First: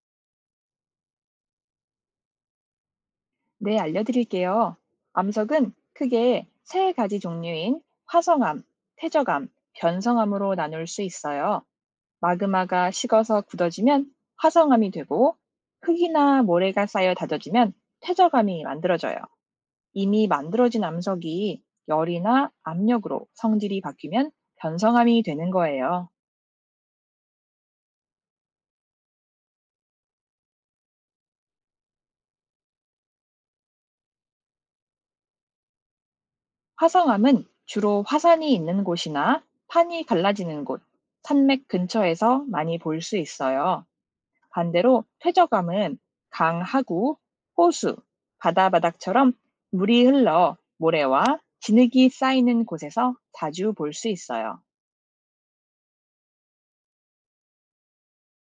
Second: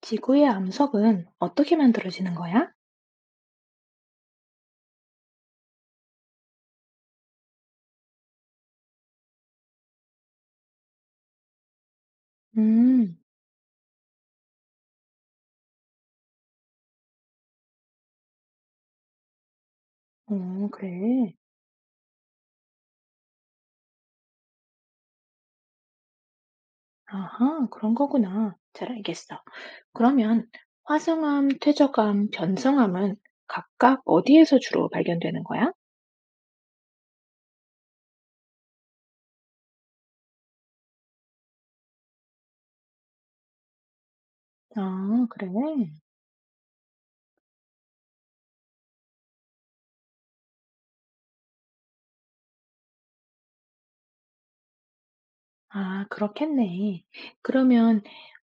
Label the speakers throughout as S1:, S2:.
S1: 지구의 암석은 어떻게 만들어지는 거야?
S2: 네, 알려드릴게요. 암석은 크게 세 가지 종류인 화성암, 퇴적암, 변성암으로 나눌 수 있어요. 마그마가
S1: 음,
S2: 식어서 굳어지면 화성암이 되고 흙이나 모래가 쌓여 다져지면 퇴적암이 만들어져요. 이미
S1: 어,
S2: 만들어진
S1: 그래.
S2: 암석이 열이나 압력으로 성질이 바뀌면 변성암이 되는 거예요.
S1: 아하, 그런 거구나. 잘 알겠어. 그러면 화성암, 퇴적암, 변성암은 각각 어디에서 주로 발견되는 거야?
S2: 화성암은 주로 화산이 있는 곳이나 판이 갈라지는 곳, 산맥 근처에서 많이 볼 수 있어요. 반대로
S1: 아, 그래.
S2: 퇴적암은 강, 하구, 호수, 바다 바닥처럼 물이 흘러 모래와 진흙이 쌓이는 곳에서 자주 볼 수 있어요.
S1: 아, 그렇겠네. 그러면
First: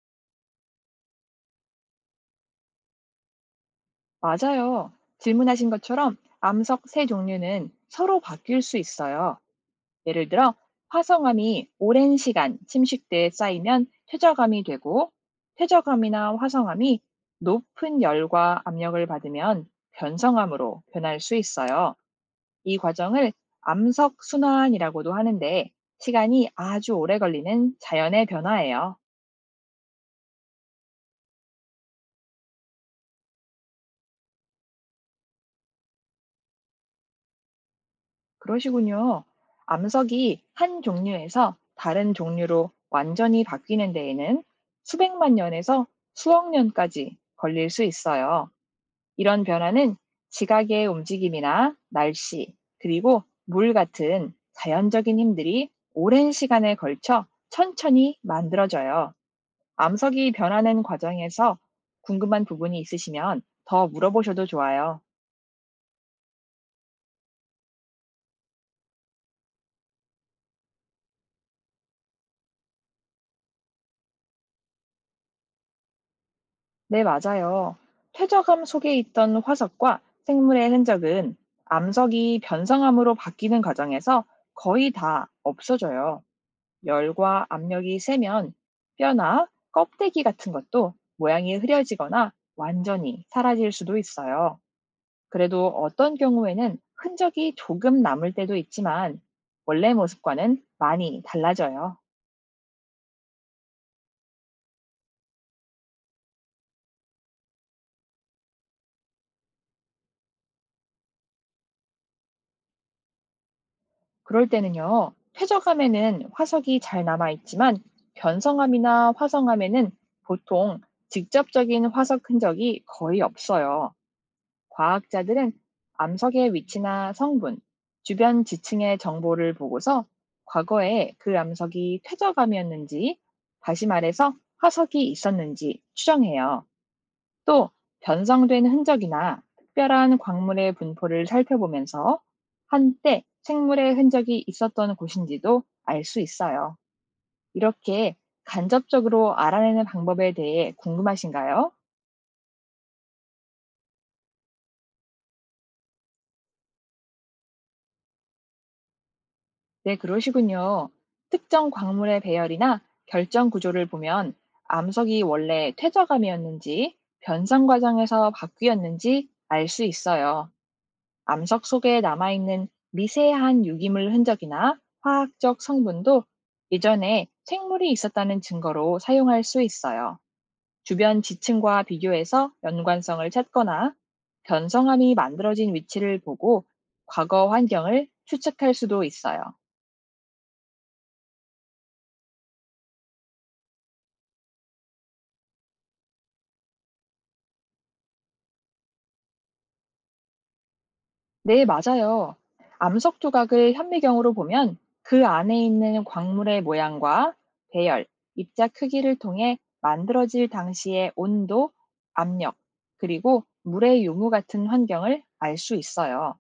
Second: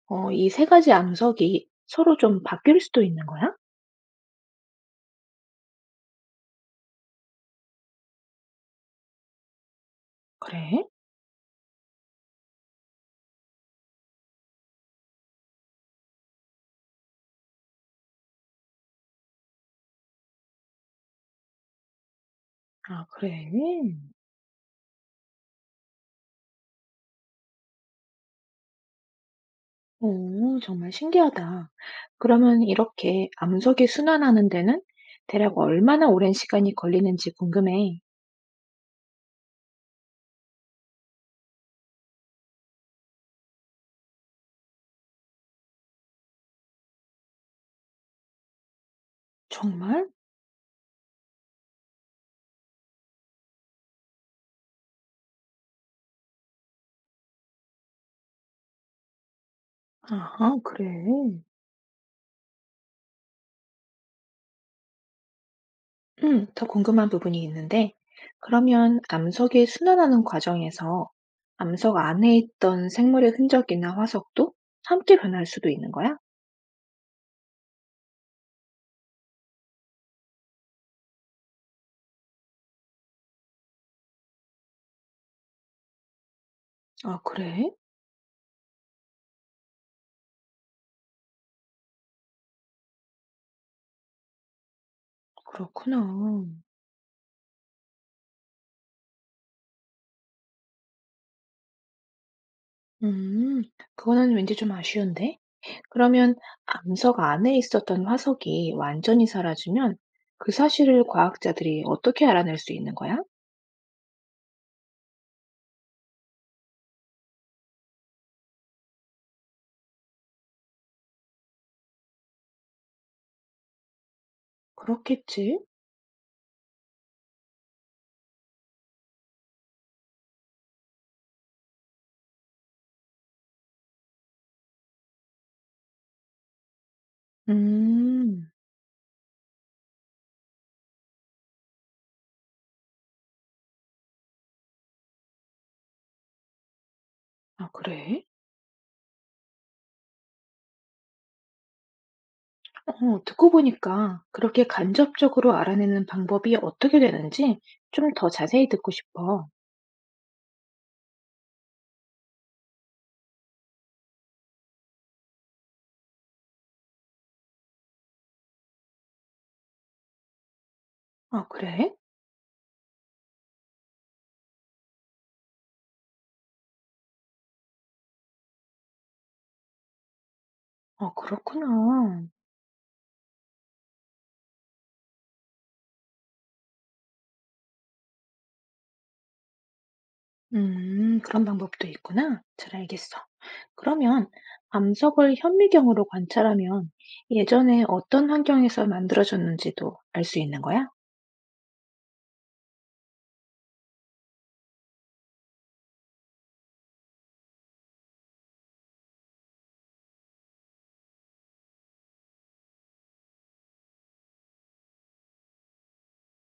S1: 이 세 가지 암석이 서로 좀 바뀔 수도 있는 거야?
S2: 맞아요. 질문하신 것처럼 암석 세 종류는 서로 바뀔 수 있어요. 예를 들어
S1: 그래?
S2: 화성암이 오랜 시간 침식대에 쌓이면 퇴적암이 되고 퇴적암이나 화성암이 높은 열과 압력을 받으면 변성암으로 변할 수 있어요. 이
S1: 아,
S2: 과정을
S1: 그래.
S2: 암석 순환이라고도 하는데 시간이 아주 오래 걸리는 자연의 변화예요.
S1: 오, 정말 신기하다. 그러면 이렇게 암석이 순환하는 데는 대략 얼마나 오랜 시간이 걸리는지 궁금해.
S2: 그러시군요. 암석이 한 종류에서 다른 종류로 완전히 바뀌는 데에는 수백만 년에서 수억 년까지 걸릴 수 있어요. 이런 변화는
S1: 정말?
S2: 지각의 움직임이나 날씨, 그리고 물 같은 자연적인 힘들이 오랜 시간에 걸쳐 천천히 만들어져요. 암석이
S1: 아하,
S2: 변하는
S1: 그래.
S2: 과정에서 궁금한 부분이 있으시면 더 물어보셔도 좋아요.
S1: 더 궁금한 부분이 있는데, 그러면 암석이 순환하는 과정에서 암석 안에 있던 생물의 흔적이나 화석도 함께 변할 수도 있는 거야?
S2: 네, 맞아요. 퇴적암 속에 있던 화석과 생물의 흔적은 암석이 변성암으로 바뀌는 과정에서 거의 다 없어져요.
S1: 아,
S2: 열과
S1: 그래?
S2: 압력이 세면 뼈나 껍데기 같은 것도 모양이 흐려지거나 완전히 사라질 수도 있어요. 그래도
S1: 그렇구나.
S2: 어떤 경우에는 흔적이 조금 남을 때도 있지만 원래 모습과는 많이 달라져요.
S1: 음, 그거는 왠지 좀 아쉬운데? 그러면 암석 안에 있었던 화석이 완전히 사라지면 그 사실을 과학자들이 어떻게 알아낼 수 있는 거야?
S2: 그럴 때는요, 퇴적암에는 화석이 잘 남아있지만 변성암이나 화성암에는 보통 직접적인 화석 흔적이 거의 없어요. 과학자들은
S1: 그렇겠지?
S2: 암석의 위치나 성분, 주변 지층의 정보를 보고서 과거에 그 암석이 퇴적암이었는지, 다시 말해서 화석이 있었는지 추정해요. 또
S1: 음,
S2: 변성된 흔적이나 특별한 광물의 분포를 살펴보면서 한때 생물의 흔적이 있었던 곳인지도 알 수 있어요.
S1: 아,
S2: 이렇게
S1: 그래?
S2: 간접적으로 알아내는 방법에 대해 궁금하신가요?
S1: 어, 듣고 보니까 그렇게 간접적으로 알아내는 방법이 어떻게 되는지 좀 더 자세히 듣고 싶어.
S2: 네, 그러시군요. 특정 광물의 배열이나 결정 구조를 보면 암석이 원래 퇴적암이었는지 변성 과정에서 바뀌었는지 알 수 있어요.
S1: 아,
S2: 암석
S1: 그래?
S2: 속에 남아있는 미세한 유기물 흔적이나 화학적 성분도 예전에 생물이 있었다는 증거로 사용할 수 있어요.
S1: 아,
S2: 주변 지층과
S1: 그렇구나.
S2: 비교해서 연관성을 찾거나 변성함이 만들어진 위치를 보고 과거 환경을 추측할 수도 있어요.
S1: 그런 방법도 있구나. 잘 알겠어. 그러면 암석을 현미경으로 관찰하면 예전에 어떤 환경에서 만들어졌는지도 알 수 있는 거야?
S2: 네, 맞아요. 암석 조각을 현미경으로 보면 그 안에 있는 광물의 모양과 배열, 입자 크기를 통해 만들어질 당시의 온도, 압력, 그리고 물의 유무 같은 환경을 알 수 있어요.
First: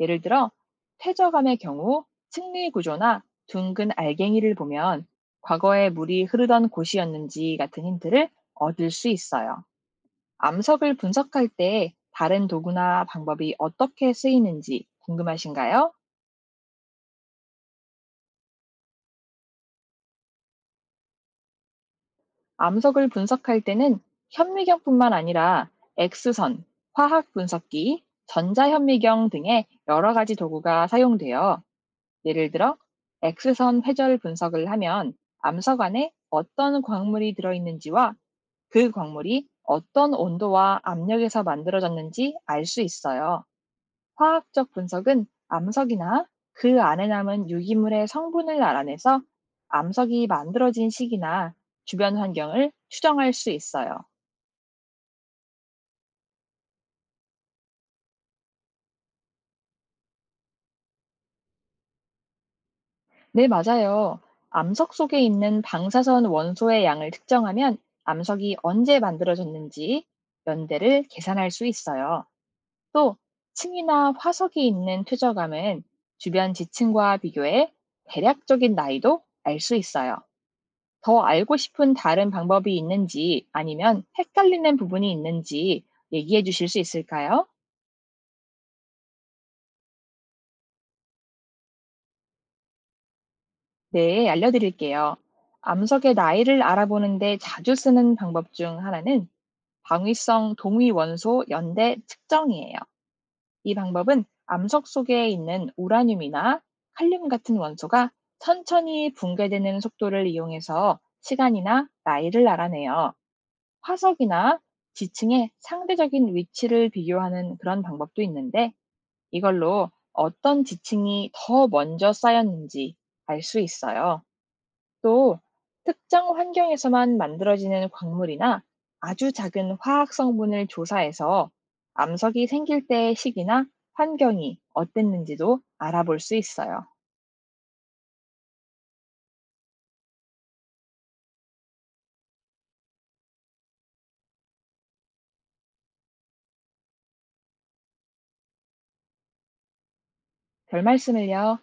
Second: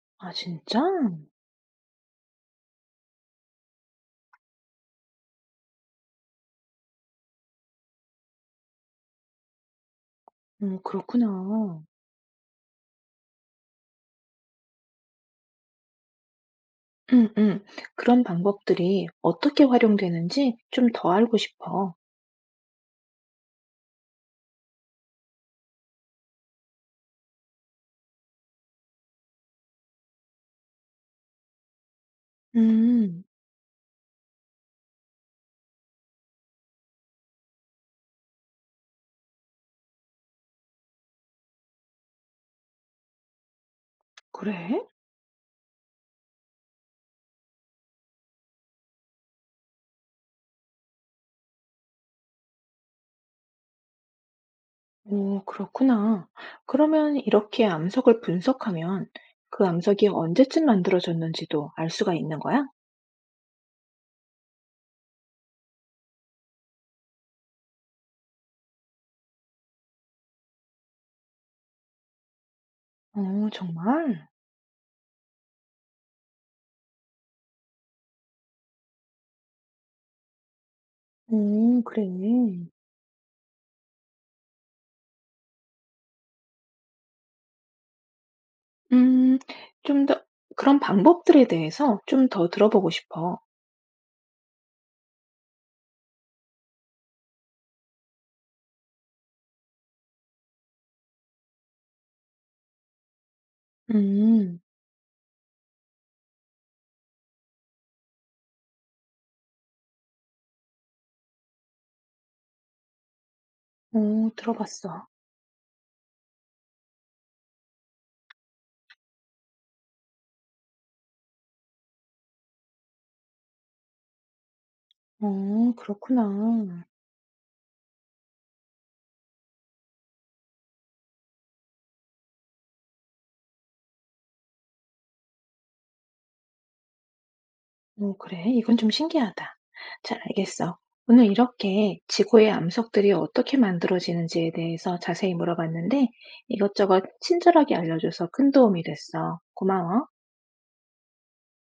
S2: 예를
S1: 아,
S2: 들어,
S1: 진짜?
S2: 퇴적암의 경우 층리 구조나 둥근 알갱이를 보면 과거에 물이 흐르던 곳이었는지 같은 힌트를 얻을 수 있어요. 암석을 분석할
S1: 그렇구나.
S2: 때 다른 도구나 방법이 어떻게 쓰이는지 궁금하신가요?
S1: 음, 음. 그런 방법들이 어떻게 활용되는지 좀 더 알고 싶어.
S2: 암석을 분석할 때는 현미경뿐만 아니라 X선, 화학 분석기, 전자현미경 등의 여러 가지 도구가 사용되어 예를 들어
S1: 음,
S2: X선 회절 분석을 하면 암석 안에 어떤 광물이 들어있는지와 그 광물이 어떤 온도와 압력에서 만들어졌는지 알 수 있어요. 화학적
S1: 그래?
S2: 분석은 암석이나 그 안에 남은 유기물의 성분을 알아내서 암석이 만들어진 시기나 주변 환경을 추정할 수 있어요.
S1: 오, 그렇구나. 그러면 이렇게 암석을 분석하면 그 암석이 언제쯤 만들어졌는지도 알 수가 있는 거야?
S2: 네, 맞아요. 암석 속에 있는 방사선 원소의 양을 특정하면 암석이 언제 만들어졌는지 연대를 계산할 수 있어요. 또
S1: 어,
S2: 층이나
S1: 정말?
S2: 화석이 있는 퇴적암은 주변 지층과 비교해 대략적인 나이도 알 수 있어요. 더 알고
S1: 오,
S2: 싶은
S1: 그래.
S2: 다른 방법이 있는지 아니면 헷갈리는 부분이 있는지 얘기해 주실 수 있을까요?
S1: 음, 좀 더 그런 방법들에 대해서 좀 더 들어보고 싶어.
S2: 네, 알려드릴게요. 암석의 나이를 알아보는데 자주 쓰는 방법 중 하나는 방위성 동위 원소 연대 측정이에요. 이 방법은
S1: 음.
S2: 암석 속에 있는 우라늄이나 칼륨 같은 원소가 천천히 붕괴되는 속도를 이용해서 시간이나 나이를 알아내요.
S1: 어,
S2: 화석이나
S1: 들어봤어.
S2: 지층의 상대적인 위치를 비교하는 그런 방법도 있는데 이걸로 어떤 지층이 더 먼저 쌓였는지 알 수 있어요. 또
S1: 어,
S2: 특정
S1: 그렇구나.
S2: 환경에서만 만들어지는 광물이나 아주 작은 화학 성분을 조사해서 암석이 생길 때의 시기나 환경이 어땠는지도 알아볼 수 있어요.
S1: 어, 그래? 이건 좀 신기하다. 잘 알겠어. 오늘 이렇게 지구의 암석들이 어떻게 만들어지는지에 대해서 자세히 물어봤는데 이것저것 친절하게 알려줘서 큰 도움이 됐어. 고마워.
S2: 별 말씀을요.